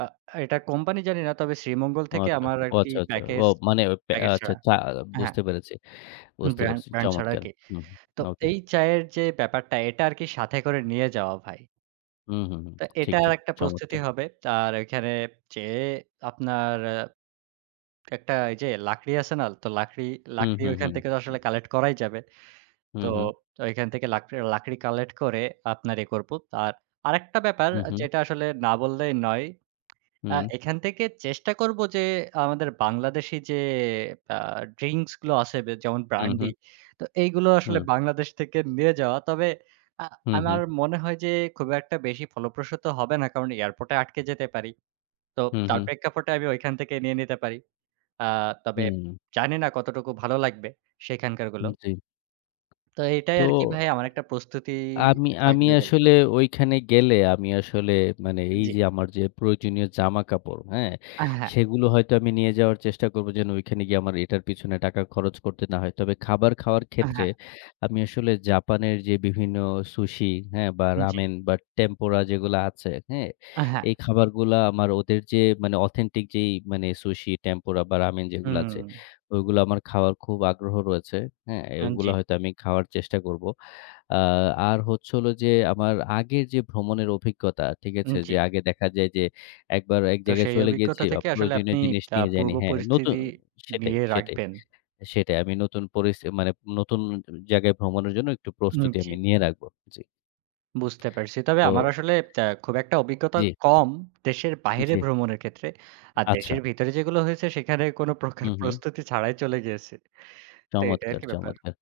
আ এটা কোম্পানি জানি না। তবে শ্রীমঙ্গল ও থেকে আচ্ছা। আমার আর ও কি আচ্ছা, আচ্ছা। ও প্যাকেজ, মানে অ প্যা প্যাকেজ আচ্ছা ছাড়া। চা হ্যাঁ। বুঝতে পেরেছি। হু বুঝতে ব্র্যান্ড পেরেছি। ব্র্যান্ড ছাড়া আর চমৎকার! কি। হু তো ওকে। এই চায়ের যে ব্যাপারটা এটা আরকি সাথে করে নিয়ে যাওয়া ভাই। হুম, হুম, হুম। তো ঠিক, এটার ঠিক। একটা প্রস্তুতি চমৎকার! হবে। তার ঐখানে যেয়ে আপনার অ্যা একটা ঐযে লাকড়ি আছে না? তো লাকড়ি, হু, লাকড়ি হু, হু, ওইখান থেকে তো হুম। আসলে কালেক্ট করাই যাবে। হু, তো হু। ওইখান থেকে লাকড়ে লাকড়ি কালেক্ট করে আপনার এ করব। আর আরেকটা ব্যাপার হু, হু। যেটা আসলে না বললেই নয়। আ হুম। এখান থেকে চেষ্টা করব যে আমাদের বাংলাদেশি যে আ ড্রিংকস গুলো আছে বে যেমন হু, ব্র্যান্ডি। হু। তো এইগুলো আসলে হুম। বাংলাদেশ থেকে নিয়ে যাওয়া। তবে আ হু, আমার হু। মনে হয় যে খুব একটা বেশি ফলপ্রসূত হবে না, কারণ এয়ারপোর্টে আটকে যেতে পারি। তো হু, তার হু। প্রেক্ষাপটে আমি ওইখান থেকে নিয়ে নিতে পারি। আ তবে হুম। জানি না কতটুকু ভালো লাগবে সেইখানকার গুলো। উম জ্বী। তো এটাই তো আরকি ভাই আমার একটা প্রস্তুতি আ আমি আমি থাকবে বলে আসলে ঐখানে গেলে আমি আসলে মানে এই জ্বী। যে আমার যে প্রয়োজনীয় জামাকাপড়, হ্যাঁ? আ হ্যাঁ। সেগুলো হয়তো আমি নিয়ে যাওয়ার চেষ্টা করব, যেন ঐখানে গিয়ে আমার এটার পেছনে টাকা খরচ করতে না হয়। তবে খাবার খাওয়ার আ ক্ষেত্রে হ্যাঁ। আমি আসলে জাপানের যে বিভিন্ন Sushi, হ্যাঁ? বা জ্বী। রামেন বা Tempura যেগুলা আছে, হ্যাঁ? আ হ্যাঁ। এই খাবারগুলা আমার ওদের যে মানে অথেন্টিক যেই মানে Sushi, Tempura বা Ramen যেগুলো আছে, হুম। ওইগুলা আমার খাওয়ার খুব আগ্রহ রয়েছে, হ্যাঁ? হুম এগুলা জ্বী। হয়তো আমি খাওয়ার চেষ্টা করব। আ আর হচ্ছে হল যে আমার আগের যে ভ্রমণের অভিজ্ঞতা, ঠিক উম আছে? জ্বী। যে আগে দেখা যায় যে একবার ১ তো জায়গায় সেই চলে গেছি অভিজ্ঞতা আ থেকে আসলে আপনি প্রয়োজনীয় জিনিস আ নিয়ে পূর্ব যাইনি। হ্যাঁ, নতু পরিস্থিতি সেটাই, নিয়ে সেটাই। রাখবেন। সেটাই আমি নতুন পরিস মানে নতুন জায়গায় ভ্রমণের জন্য একটু উন প্রস্তুতি জ্বী। আমি নিয়ে রাখবো। জ্বী। বুঝতে পারছি। তবে আমার তো ত্যা আসলে খুব একটা অভিজ্ঞতা জ্বী। কম, দেশের বাহিরে জ্বী। ভ্রমণের ক্ষেত্রে। আর আচ্ছা। দেশের ভিতরে যেগুলো হয়েছে সেখানে কোনো প্রকার হু, হু। প্রস্তুতি ছাড়াই চলে গিয়েছি। তো এটাই চমৎকার, আরকি ব্যাপার। চমৎকার!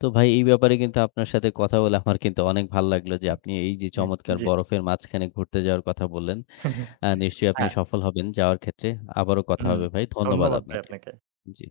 তো ভাই এই ব্যাপারে কিন্তু আপনার সাথে কথা বলে আমার কিন্তু অনেক ভাল লাগলো। যে আপনি এই যে হু চমৎকার জ্বী। বরফের মাঝখানে ঘুরতে যাওয়ার কথা বললেন। অ্যা নিশ্চয়ই আপনি হ্যাঁ। সফল হবেন যাওয়ার ক্ষেত্রে। আবারো কথা হুম, হবে ভাই। ধন্যবাদ ধন্যবাদ ভাই আপনাকে। আপনাকে। জ্বী।